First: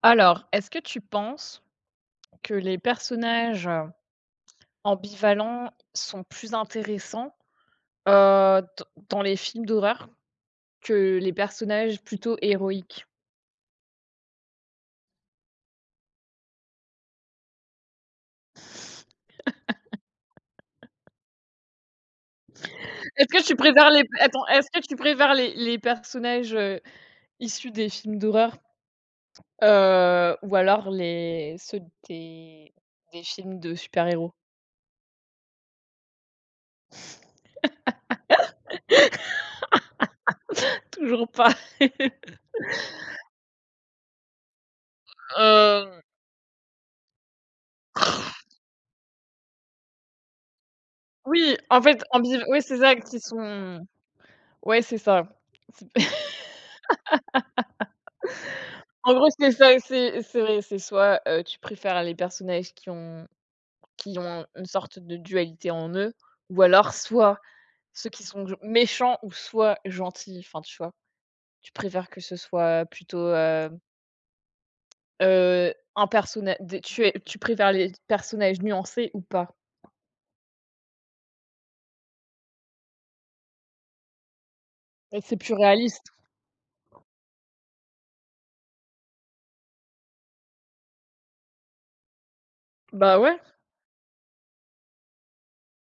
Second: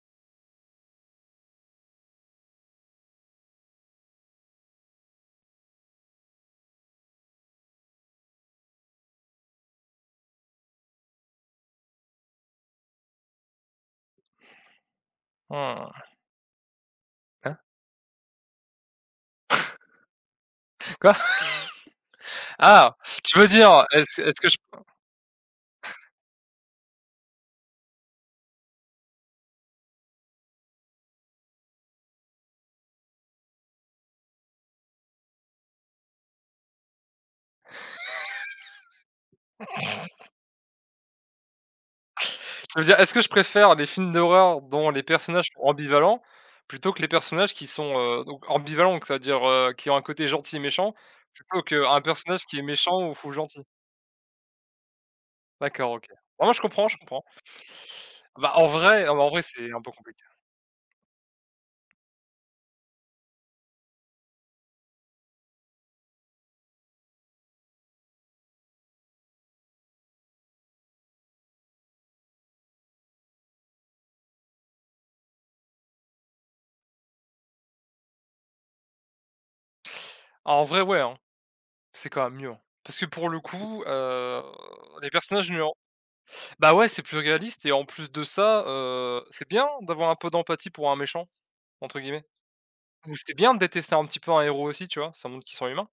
Alors, est-ce que tu penses que les personnages ambivalents sont plus intéressants, d dans les films d'horreur que les personnages plutôt héroïques? Mmh. Hein? Quoi? Ah! Est-ce Tu que veux tu dire, préfères les est-ce est-ce attends, que je est-ce que tu préfères les personnages, issus des films d'horreur, ou alors les ceux des des films de super-héros? Toujours pas. tu veux dire, est-ce que je préfère les films d'horreur dont les personnages sont Hem, ambivalents, plutôt que les personnages qui sont, donc ambivalents, cest à dire, qui ont un côté gentil et méchant, oui, plutôt en qu'un fait, ambiv personnage qui oui, est c'est ça, méchant ou qui fou gentil? sont ouais, c'est ça. D'accord, OK. Non, non, je comprends, je comprends. Bah, en vrai En non, mais gros, en vrai, c'est c'est ça, un peu c'est compliqué. c'est vrai, c'est soit, tu préfères les personnages qui ont une sorte de dualité en eux ou alors soit ceux qui sont gen méchants ou soit gentils, enfin, tu vois? Tu préfères que ce soit plutôt, un personnage. Tu préfères les personnages nuancés ou pas? Ah, en vrai, ouais, hein. C'est quand même mieux, hein. Parce que pour le coup, les Et c'est personnages plus nuants réaliste. bah, ouais, c'est plus réaliste et en plus de ça, c'est bien d'avoir un peu d'empathie pour un «méchant» entre guillemets. Ou Bah, c'est ouais, bien de détester un petit peu un héros aussi, tu vois? Ça montre qu'ils sont humains.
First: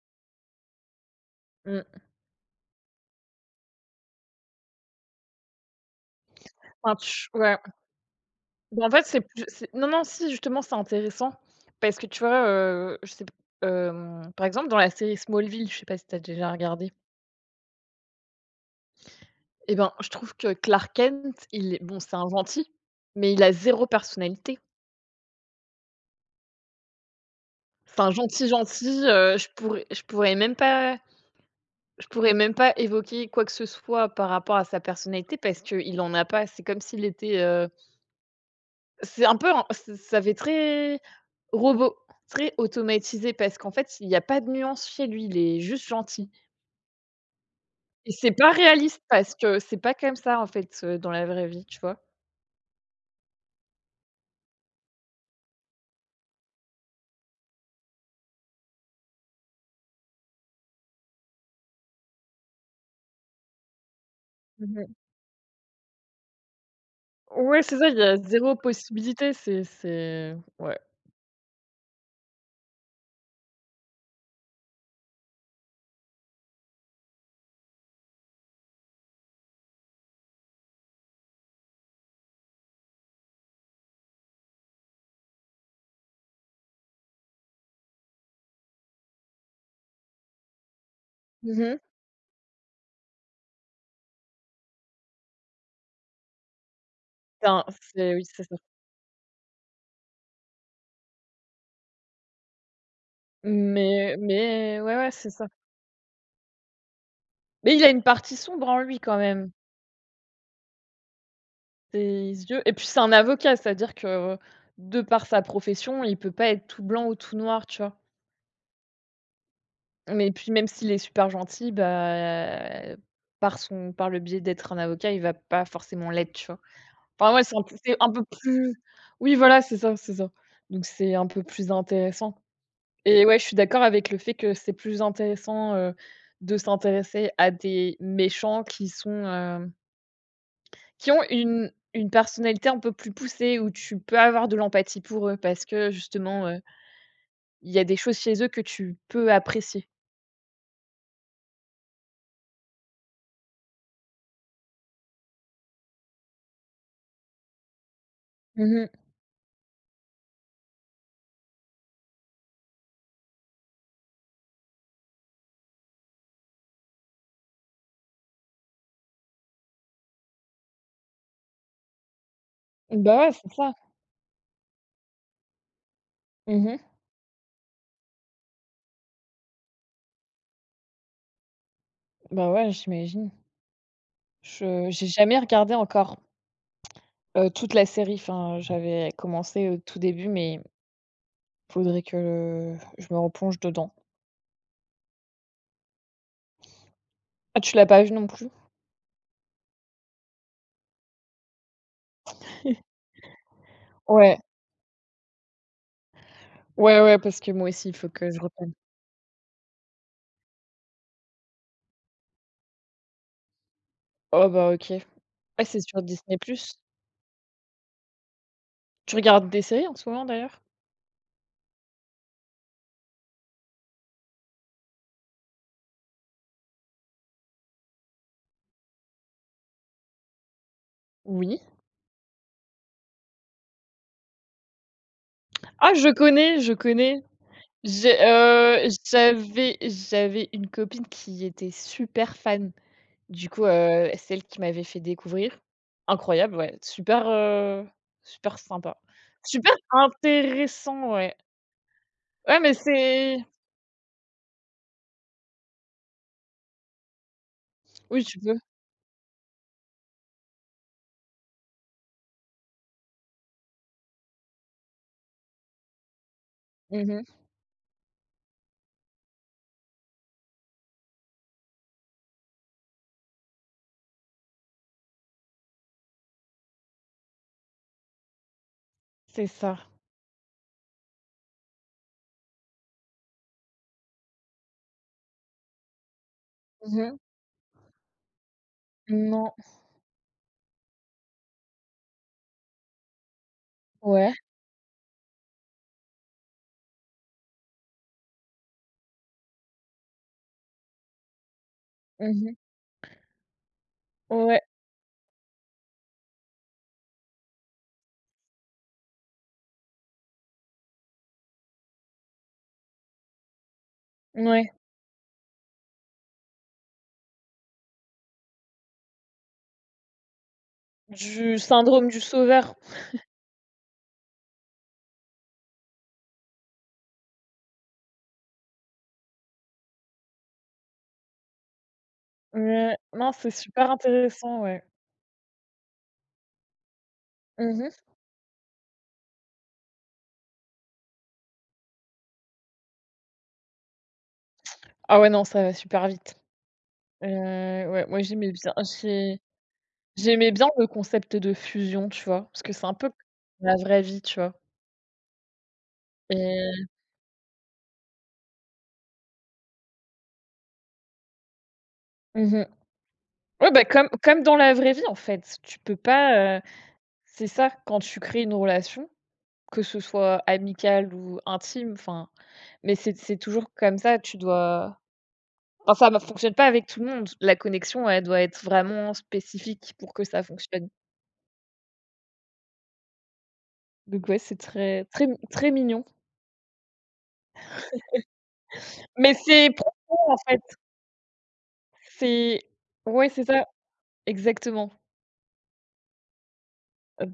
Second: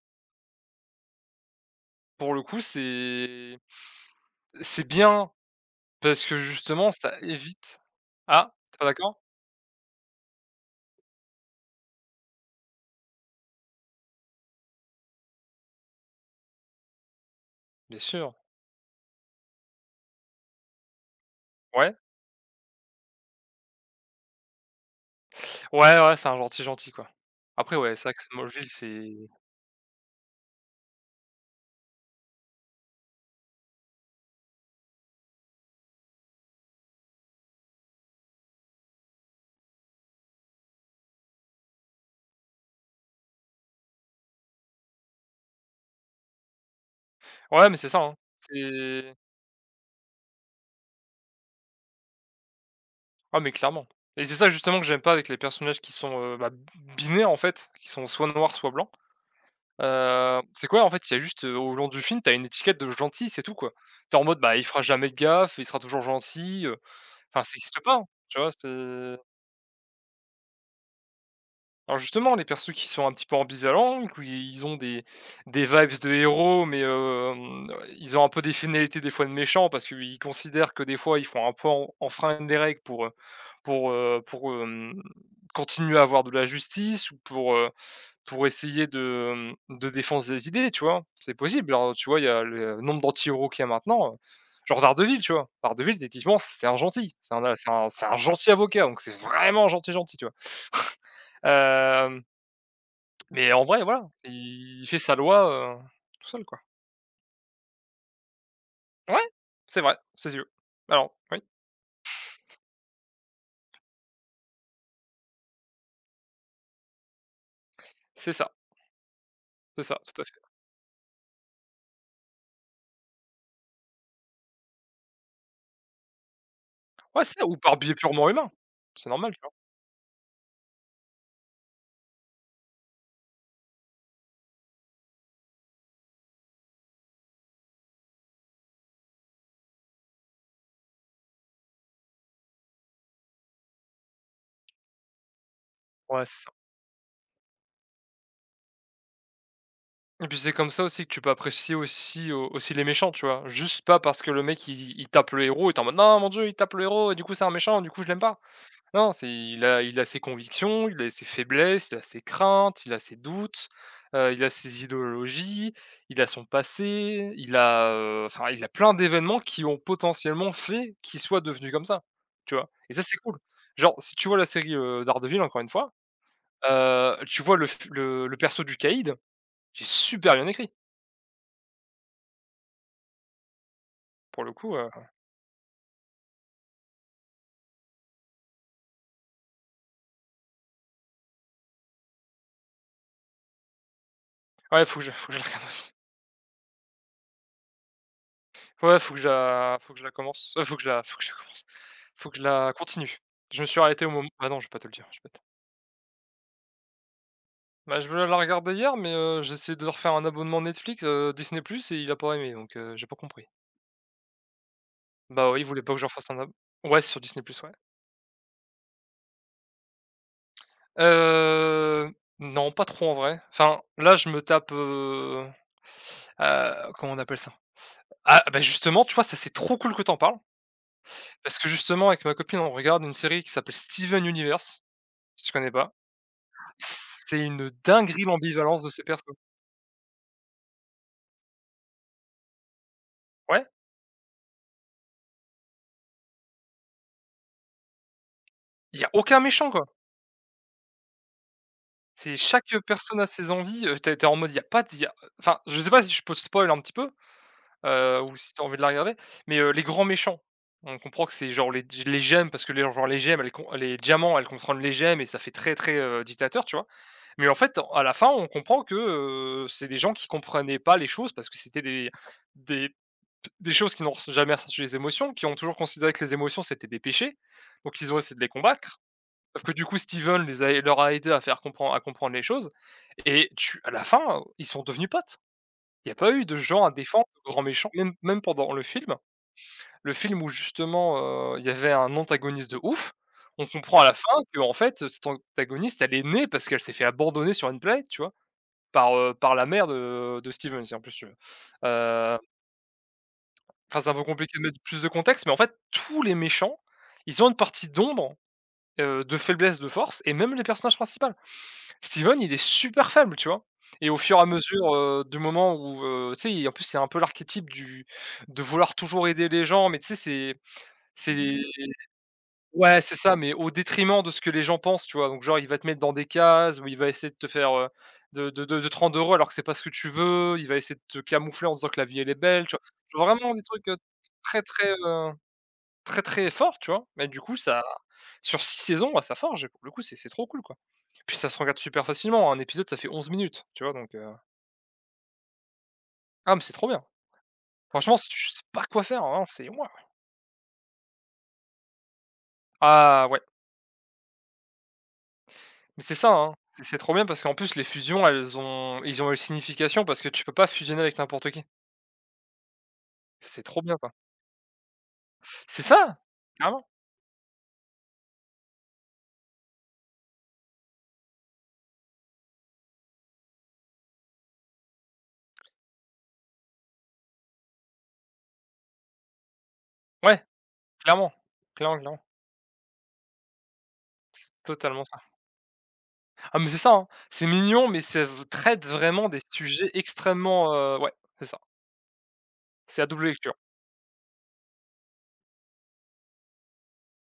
mmh, Pour le coup, c'est bien parce que justement enfin, ça tu ouais, évite. Ah, t'es bah, pas en fait, d'accord? c'est plus c'est non, non, si, justement, c'est intéressant parce que tu vois, je sais p par exemple, dans la série Smallville, je sais pas si t'as déjà regardé? Bien sûr, Eh ben, je trouve que Clark Kent, il est ouais. bon, c'est un gentil, mais il a zéro personnalité. Ouais, ouais, c'est un gentil gentil, quoi. Après ouais, C'est c'est un vrai que gentil Smallville, gentil, c'est je pourrais même pas je pourrais même pas évoquer quoi que ce soit par rapport à sa personnalité parce qu'il en a pas. C'est comme s'il était, c'est un peu en ç ça fait très robot, très automatisé parce qu'en fait, il y a pas de nuance chez lui, il est juste gentil ouais, mais c'est ça, et hein. c'est pas réaliste C'est parce que c'est pas comme ça, en fait, dans la vraie vie, tu vois? Ah mais clairement, et c'est ça justement que j'aime pas avec les personnages qui sont, bah, binaires en fait, qui sont soit noirs, soit blancs. C'est quoi en fait, il y a juste, au long du film, t'as une étiquette de gentil, c'est tout quoi. T'es en mode, bah, il Mmh fera mh. jamais de gaffe, il sera toujours gentil, enfin ça Ouais, c'est n'existe ça, pas, il y hein, a tu vois? zéro C'est possibilité, c'est ouais. Alors justement, les persos qui sont un petit peu ambivalents, qui ils ont des vibes de héros, mais, ils ont un peu des finalités des fois de méchants parce qu'ils considèrent que des fois ils font un peu en enfreindre les règles pour continuer à avoir de la justice ou pour essayer de défense des idées, tu vois? C'est Mmh possible, mh. hein, tu vois? Il y a le nombre d'anti-héros qu'il y a maintenant, genre Daredevil, tu vois? Daredevil techniquement c'est un gentil, c'est un Enfin, c'est un c'est c'est un oui, c'est gentil ça. avocat, donc c'est vraiment gentil, gentil, tu vois? Hem mais en vrai, voilà, Mais il ouais, fait ouais, sa c'est ça. loi, heu, tout seul, quoi. Mais il a une partie sombre en lui quand Ouais, même. c'est vrai, ses yeux. Alors oui, Ses yeux et puis c'est un avocat, c'est-à-dire que de par sa profession, il peut pas être tout blanc ou tout noir, tu vois? c'est ça, c'est ça, tout à Mais fait. puis même s'il est super gentil, bah, par le biais d'être un avocat, il va pas forcément l'être, tu vois? Ouais, Enfin c'est ouais, ça ou par biais c'est un peu purement humain. plus C'est normal, oui, tu vois? voilà, c'est ça, c'est ça. Donc c'est un peu plus intéressant. Et ouais, je suis d'accord avec le fait que c'est plus intéressant, de s'intéresser à des méchants qui sont, qui ont une personnalité un peu plus poussée, où tu peux avoir de l'empathie pour eux, parce que Ouais, c'est justement, ça. Il y a des choses chez eux que tu peux apprécier. Et puis c'est comme ça aussi que tu peux apprécier aussi, aussi les méchants, tu vois? Juste pas parce que le mec il tape le héros et tu en mode: «Non, mon Dieu, il tape le héros et du coup c'est un méchant, du coup je l'aime pas». Mmh. Non, c'est il a ses convictions, il a ses faiblesses, il a ses craintes, il a ses doutes, il a ses idéologies, il a son passé, il a, enfin, il a plein d'événements qui ont potentiellement fait qu'il soit devenu comme ça, tu vois? Et ça, c'est Bah, ouais, cool. c'est ça. Genre, si tu vois la série, Daredevil, encore une fois, Mmh. Tu vois le f le perso du Caïd, qui super bien écrit, Bah, ouais, j'imagine. pour le coup, Je j'ai jamais regardé encore, toute la série. Enfin, j'avais commencé au tout début, mais faudrait que je me replonge dedans. ouais, faut que je la regarde aussi. Ah, tu l'as pas vu non plus? Ouais, faut que je la commence, faut que je la commence, faut que je la continue. Je me suis arrêté au moment, Ouais. ah non, je vais pas te le dire, je vais pas te. Ouais, ouais, parce que moi aussi, il Bah, je faut voulais que la je reprenne. regarder hier, mais j'ai essayé de leur faire un abonnement Netflix, Disney+ et il a pas aimé, donc j'ai pas compris. Oh bah, OK. Bah, oui, Ah, il c'est voulait pas que sur je refasse Disney+. un ab ouais, sur Disney+, ouais. Tu regardes des séries en ce moment, d'ailleurs? Heu, non, pas trop en vrai. Enfin, là, je me tape, comment on appelle ça? Ah, bah, justement, tu vois, ça, c'est trop cool que t'en parles, parce Oui. que justement, avec ma copine, on regarde une série qui s'appelle Steven Universe, si tu connais Ah, pas. je connais, je connais. C'est une J'ai, dinguerie l'ambivalence de ces persos. j'avais une copine qui était super fan. Du coup, Ouais, c'est elle qui m'avait fait découvrir. Incroyable, ouais. Super sympa. il y a aucun méchant, Super quoi. intéressant, ouais. C'est Ouais, chaque, mais personne a c'est ses envies, tu es en mode il y a pas de, y a enfin, je sais pas si je peux te spoil un petit peu, oui, ou tu si peux. t'as envie de la regarder, mais, les grands méchants, on comprend que c'est genre les gemmes parce que les genre les gemmes, elles con les diamants, elles contrôlent les gemmes et ça fait très, très, dictateur, tu vois? Mmh. Mais en fait, à la fin, on comprend que, c'est des gens qui comprenaient pas les choses parce que c'était des des choses qui n'ont jamais ressenti les émotions, qui ont toujours considéré que les émotions, c'était des péchés, donc ils ont essayé de les combattre. C'est Sauf que ça. du coup, Steven les a leur a aidé à faire comprendre à comprendre les choses et tu à la fin, ils sont devenus potes. Il n'y a pas eu de gens à Mmh. défendre, de grands méchants, même même pendant le film. Non. Le film où justement, il y avait un antagoniste de ouf, on comprend à la fin Ouais. que en fait, cette antagoniste, elle est née parce qu'elle s'est fait abandonner sur une planète, tu vois? Par la mère de Steven, si en plus tu veux. Heu, Mmh. enfin, c'est un peu compliqué Ouais. de mettre plus de contexte, mais en fait, tous les méchants, ils ont une partie d'ombre, de faiblesse, de force et même les personnages principaux. Steven, il est super faible, tu vois? Et au fur et à Ouais. mesure, d'accord, du moment où, tu sais, en plus, c'est un peu l'archétype du de vouloir toujours aider les gens, mais tu sais, c'est Du les syndrome du sauveur. ouais, c'est ça, mais au détriment de ce que les gens pensent, tu vois? Donc genre, il va te mettre dans des cases ou il va essayer de te faire, de te rendre heureux alors que c'est pas ce que tu veux, il va essayer de te camoufler en disant que la vie, elle est belle, tu vois? Ouais, non, Genre c'est vraiment des trucs, super intéressant, très, ouais. très, très, très forts, tu vois? Mais du coup, Mmh ça mh. sur 6 saisons, bah, ça forge et pour le coup, c'est trop cool, quoi. Puis ça se regarde super facilement, un épisode ça fait 11 minutes, tu vois? Donc, Ah ouais, non, ça va super vite. ah mais c'est trop bien. Ouais, Franchement, moi si tu je sais pas quoi faire, j'ai hein, c'est waouh! j'aimais bien le concept de fusion, tu vois? Parce que c'est un peu Ah ouais, la vraie vie, tu vois? mais c'est ça, hein, c'est Et c'est trop bien parce qu'en plus les fusions elles ont ils ont une signification parce que tu peux pas fusionner avec n'importe qui. mmh mh. C'est Ouais, trop bah, bien comme ça. comme dans la vraie vie, en fait, tu C'est peux ça! pas, Clairement. c'est ça, quand tu crées une relation, que ce soit amicale ou intime, enfin mais c'est toujours comme ça, tu dois. Enfin, bah, fonctionne pas avec tout le monde. La connexion, elle doit être vraiment spécifique pour que ça Ouais, fonctionne. clairement. Clairement, clairement. Donc ouais, C'est c'est très totalement ça. très mi très mignon. Ah mais c'est ça, hein, c'est mignon mais ça v traite vraiment Mais des c'est sujets profond en fait, extrêmement, ouais, c'est ça. c'est C'est à double ouais, c'est lecture. ça, exactement.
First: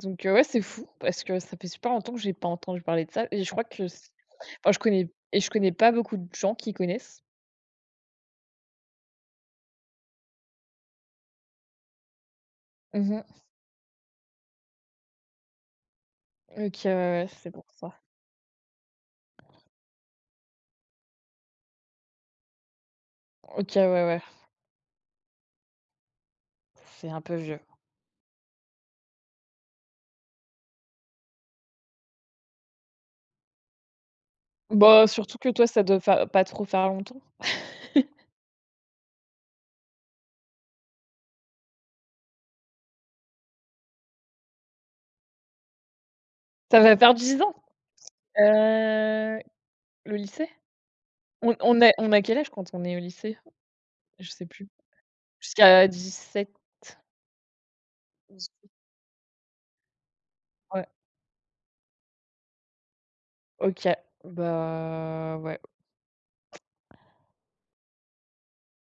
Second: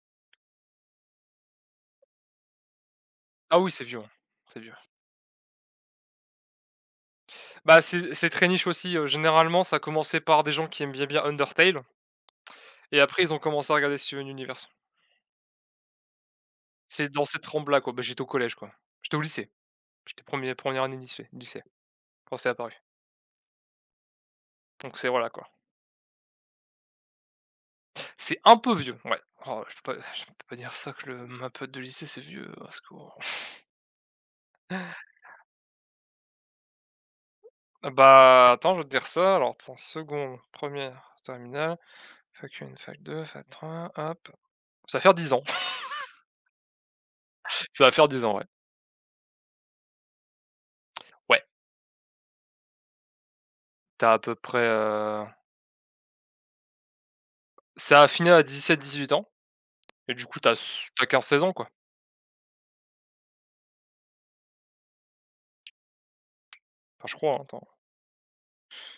Donc ouais, c'est fou parce que ça fait super longtemps que j'ai pas entendu parler de ça et je Ah crois oui, c'est que c violent, c'est enfin, violent. je connais et je connais pas beaucoup de gens qui connaissent. Bah, c'est très niche aussi, généralement ça a commencé par des gens qui aiment bien bien Undertale et Mmh. après ils ont commencé à regarder Steven Universe. OK, ouais, C'est dans ouais, cette c'est pour trempe-là, ça. quoi. Bah, j'étais au collège, quoi. J'étais au lycée. J'étais 1 première année de lycée quand c'est apparu. OK, ouais, ouais, Donc c'est voilà, quoi. c'est un peu vieux. C'est un peu vieux, ouais. Oh, je peux pas dire ça que le ma pote de lycée c'est vieux, au secours. Bah, surtout que toi, ça doit faire pas trop faire longtemps. Ah bah, attends, je vais te dire ça, alors attends, 2nde, terminale, fac 1, fac 2 fac 3 hop. Ça va faire 10 ans. Ça va faire 10 ans? Ça va faire 10 ans, ouais. Heu, le lycée? Ouais, On a quel âge quand on est au lycée? t'as à Je peu sais près, plus. Jusqu'à dix 18. ça a fini à 17 18 ans. Et du coup, t'as as Ouais, s tu as 15 ans, quoi. OK. Bah, ouais. Enfin, je crois, hein, attends,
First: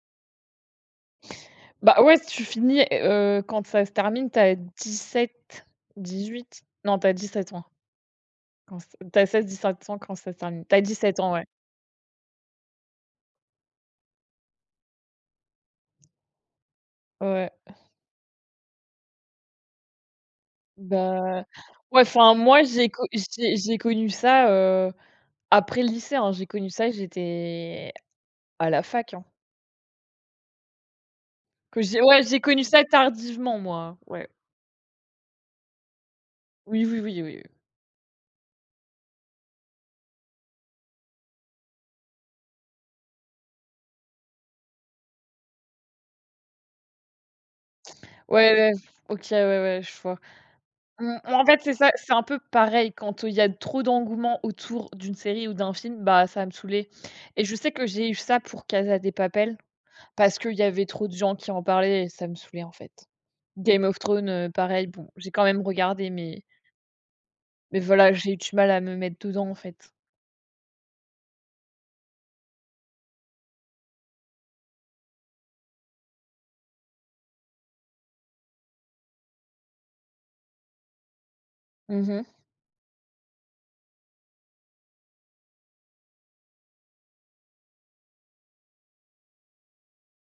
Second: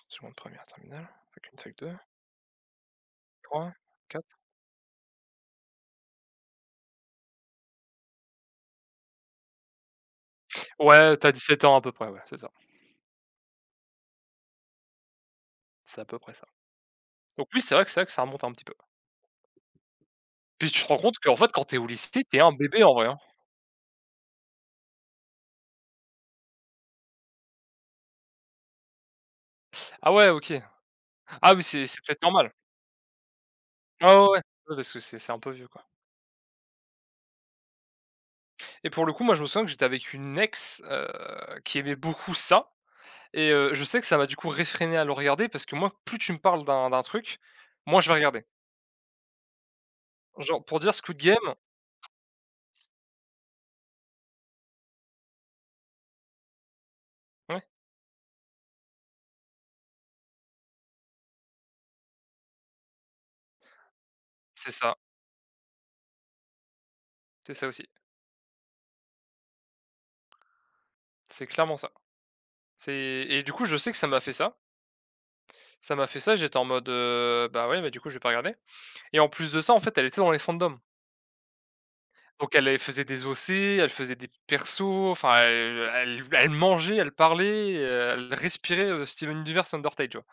seconde, première, terminale, fac une fac deux Bah, ouais, si tu finis, quand trois ça se termine, tu quatre. as 18. Non, tu as 7 ans quand c tu as 16-17 ans quand ça se termine. Tu as Ouais, sept t'as ans, dix ouais. sept ans à peu près, ouais, c'est ça. C'est à peu près ça. Donc Ouais. oui, c'est vrai que ça remonte un petit peu. Puis tu te rends compte qu'en Bah, fait, quand t'es es au ouais, lycée, enfin, tu un moi, bébé, j'ai en co vrai, hein. J'ai connu ça, après le lycée, hein. J'ai connu ça, j'étais à la fac, hein. Ah ouais, OK. Ah oui, Que c'est j'ai c'est peut-être ouais, j'ai normal. connu ça tardivement, moi, hein. Ah Ouais. ouais, ouais, ouais, parce que c'est un peu vieux, quoi. Oui, oui, oui, oui, oui. Et pour le coup, moi, je me souviens que j'étais avec une ex, qui aimait beaucoup ça et je sais que ça m'a, du coup, réfréné à le regarder parce que moi, plus tu me parles d'un truc, moi je vais regarder. Ouais, ouais, OK, ouais, ouais, je vois. Genre, pour dire Squid Mmh, en Game fait, c'est ça, c'est un peu pareil quand, il y a trop d'engouement autour d'une série ou d'un film, bah, ça va me saouler et je ouais, sais que j'ai eu ça pour Casa des Papel parce qu'il y avait trop de gens qui en parlaient et ça me saoulait, en fait. Game of Thrones, c'est pareil, ça. bon, j'ai quand même regardé mais C'est ça mais aussi. voilà, j'ai eu du mal à me mettre dedans, en fait. C'est clairement ça. C'est et du coup, je sais que ça m'a fait ça. Ça m'a fait ça, j'étais en mode, bah, ouais, mais du coup, je vais pas regarder et en plus de ça, en fait, elle était dans les fandoms. Mmh. Donc elle, elle faisait des OC, elle faisait des persos, enfin, elle mangeait, elle parlait, elle respirait, Steven Universe et Undertale, tu vois?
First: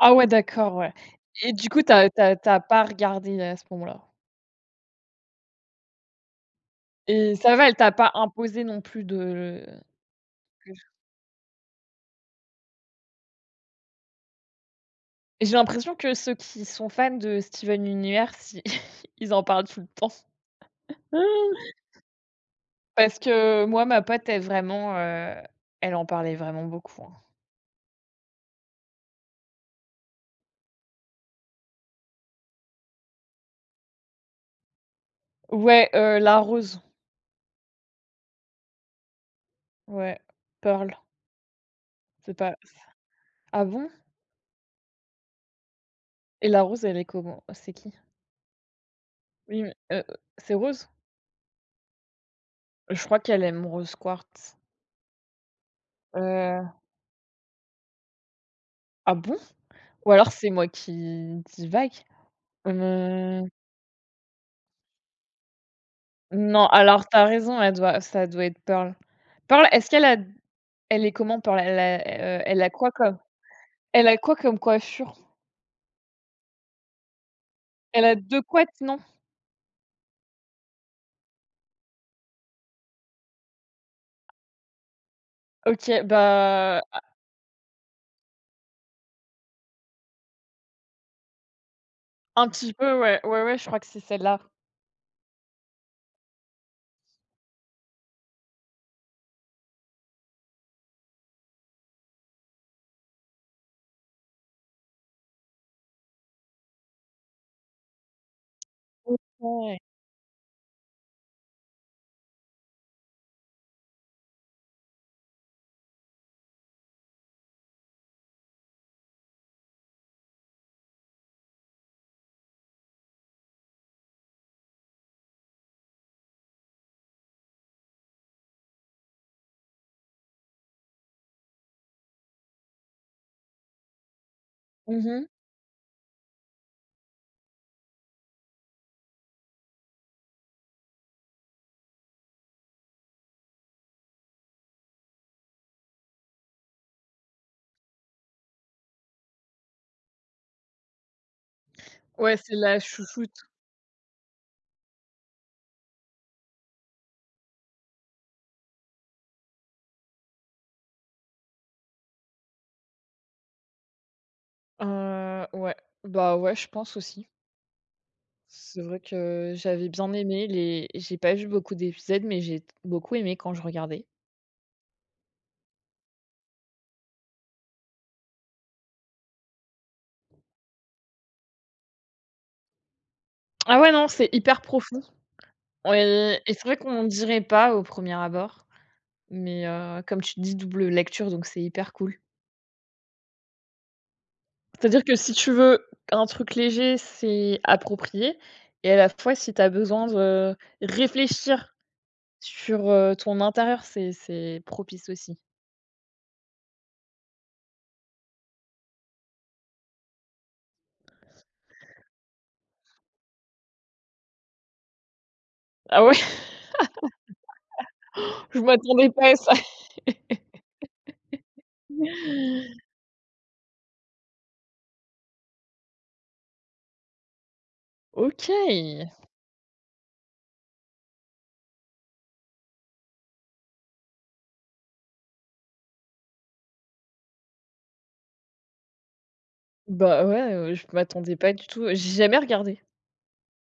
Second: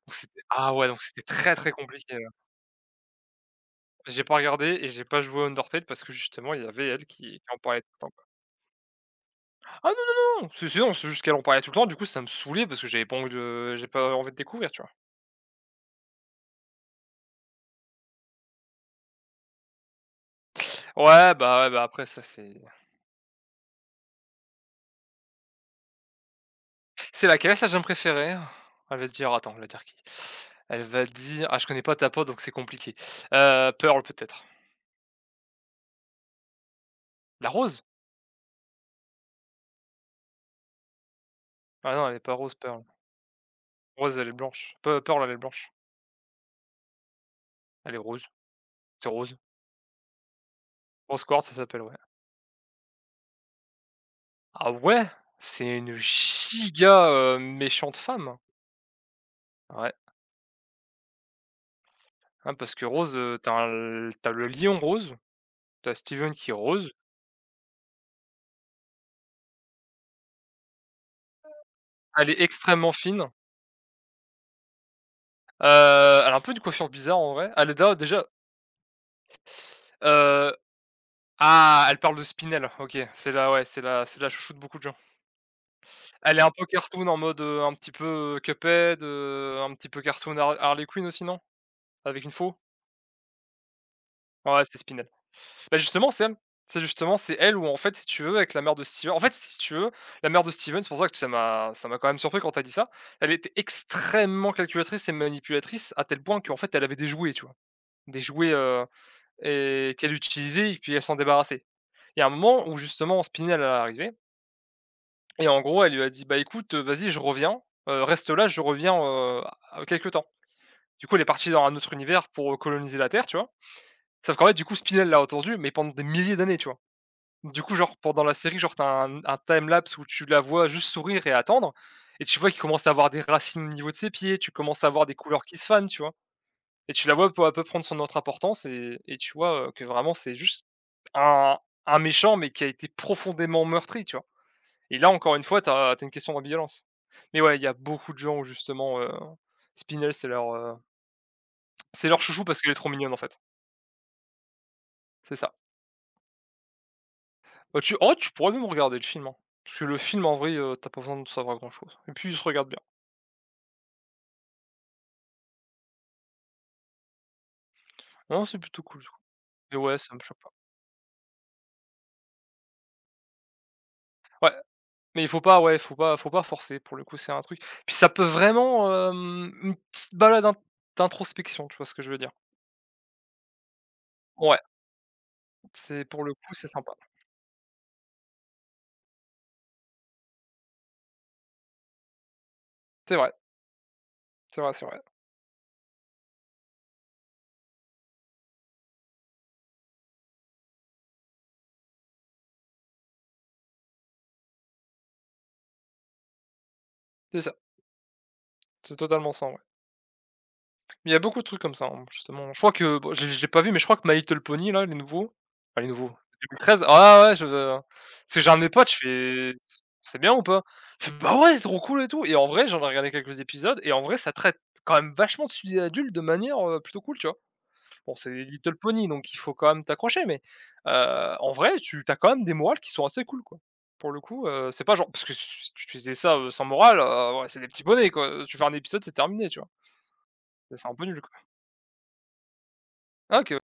Ah Donc ouais, c'était d'accord, ah ouais, ouais donc c'était et très, du très coup, t'as compliqué, t'as t'as pas regardé à ce moment-là? J'ai pas regardé et j'ai pas joué à Undertale parce que justement, il y avait elle Et qui ça en va, elle parlait tout t'a le pas temps. imposé non plus de. Ah non, non, non, non, c'est non, c'est juste qu'elle en parlait tout le temps, du coup, ça me saoulait parce que j'avais pas envie de découvrir, tu vois? J'ai l'impression que ceux qui sont fans de Steven Universe, i ils en parlent tout le temps. Mmh. Ouais, bah, après ça Parce que moi, ma pote est vraiment, elle en parlait vraiment beaucoup, hein. c'est laquelle sa gemme préférée? Elle va dire attends, elle va dire qui? Elle va dire ah je connais pas ta pote donc c'est compliqué. Pearl peut-être? Ouais, la rose, La rose? ouais, Pearl. Ah non elle est c'est pas pas rose Pearl. ah bon? Rose elle est blanche. Pe Pearl elle est blanche. Et la rose, elle est comment? C'est qui? Elle est rose, c'est rose. Oui, mais c'est Rose? Rose quartz ça s'appelle, ouais. Je crois qu'elle aime Rose Quartz. Ah ouais? C'est une Heu, giga, méchante femme. ah bon? Ouais, Ou alors c'est moi qui divague? hein, parce que Rose, Hem, t'as as l le lion rose, t'as Steven qui est non, rose. alors tu as raison, elle doit ça doit être Pearl. Pearl, est-ce qu'elle a d. Elle est comment par la. Elle est heu, elle a quoi extrêmement comme fine. elle a quoi comme coiffure? Elle a un peu une coiffure bizarre en vrai. Elle est da Elle a déjà, deux couettes, non? heu Ah, elle parle de Spinel. OK, c'est la chouchoute de beaucoup de gens. OK, Elle est un peu bah, cartoon en mode, un petit peu, Cuphead, un petit peu cartoon Harley Quinn aussi, non? Avec une un faux? petit peu, ouais. Ouais, ouais, je crois que c'est celle-là. Ouais, c'est Spinel. Bah, justement, c'est elle. C'est elle où en fait, si tu veux, avec la mère de Steven. En fait, si tu veux, la mère de Steven, c'est pour ça que ça m'a quand même surpris quand t'as dit ça. Elle était extrêmement calculatrice et manipulatrice à tel point qu'en fait, elle avait des jouets, tu vois? Des jouets, OK. et qu'elle utilisait et puis elle s'en débarrassait. Il y a un moment où justement Spinel, elle est arrivée. Et en gros, elle lui a dit: «Bah, écoute, vas-y, je reviens, reste là, je reviens, à quelque temps». Du coup, elle est partie dans un autre univers pour, coloniser la Terre, tu vois? Sauf qu'en fait, du coup, Spinel l'a entendue, mais pendant des milliers d'années, tu vois? Du coup, genre, pendant la série, genre, t'as un time lapse où tu la vois juste sourire et attendre, et tu vois qu'il commence à avoir des racines au niveau de ses pieds, tu commences à Mmh avoir des mh. couleurs qui se fanent, tu vois? Et tu la vois peu à peu prendre son autre importance et tu vois, que vraiment c'est juste un méchant, mais qui a été profondément meurtri, tu vois? Et là, encore une fois, une question d'ambivalence. Mais ouais, il y a beaucoup de gens où justement, Spinel, c'est leur Ouais, chouchou c'est parce qu'elle est la trop mignonne en fait. chouchoute. C'est ça. Bah, tu pourrais même regarder le film, hein. Parce que le film en vrai, tu pas besoin de savoir grand chose. Et puis il se regarde bien. Ouais. Bah, ouais, je pense aussi. Non, c'est C'est plutôt vrai cool. que Et j'avais ouais, bien ça me choque aimé pas. les j'ai pas vu beaucoup d'épisodes, mais j'ai t beaucoup aimé quand je regardais. Ouais, mais il faut pas ouais, faut pas forcer, pour le coup, c'est un truc, puis ça peut vraiment, une petite balade d'introspection, tu vois ce que je veux dire? Ah ouais, non, c'est Ouais, hyper profond. c'est pour le Ouais et coup, c'est c'est vrai sympa. qu'on dirait pas au premier abord, mais comme tu dis, double lecture, donc c'est hyper cool. C'est vrai, c'est vrai, c'est vrai. C'est-à-dire que si tu veux un truc léger, c'est approprié et à la fois, si tu as besoin de réfléchir sur, ton intérieur, c'est propice aussi. C'est ça, c'est totalement ça, en... Il y a beaucoup de trucs comme ça, hein, justement. Je crois que bon, j'ai pas vu, mais je crois que My Little Pony là, les nouveaux, enfin les Ah nouveaux, ouais? 2013, ah ouais, ouais, je... parce que j'ai un Je de mes potes, je m'attendais pas à ça. fais: «C'est bien ou pas?» Il fait: «Bah ouais, c'est trop cool et tout», et en vrai, j'en ai regardé quelques épisodes et en vrai, ça traite quand même vachement de sujets adultes de manière, plutôt cool, tu vois? Bon, c'est OK. Little Pony, donc il faut quand même t'accrocher, mais en vrai, tu as quand même des morales qui sont assez cool, quoi. Pour le coup, c'est pas genre parce que si tu faisais ça, sans morale, ouais, c'est des petits bonnets, quoi, tu fais un épisode, c'est terminé, tu vois? Bah, ouais, je C'est un peu nul, quoi. m'attendais pas du tout. J'ai jamais regardé. Ah OK.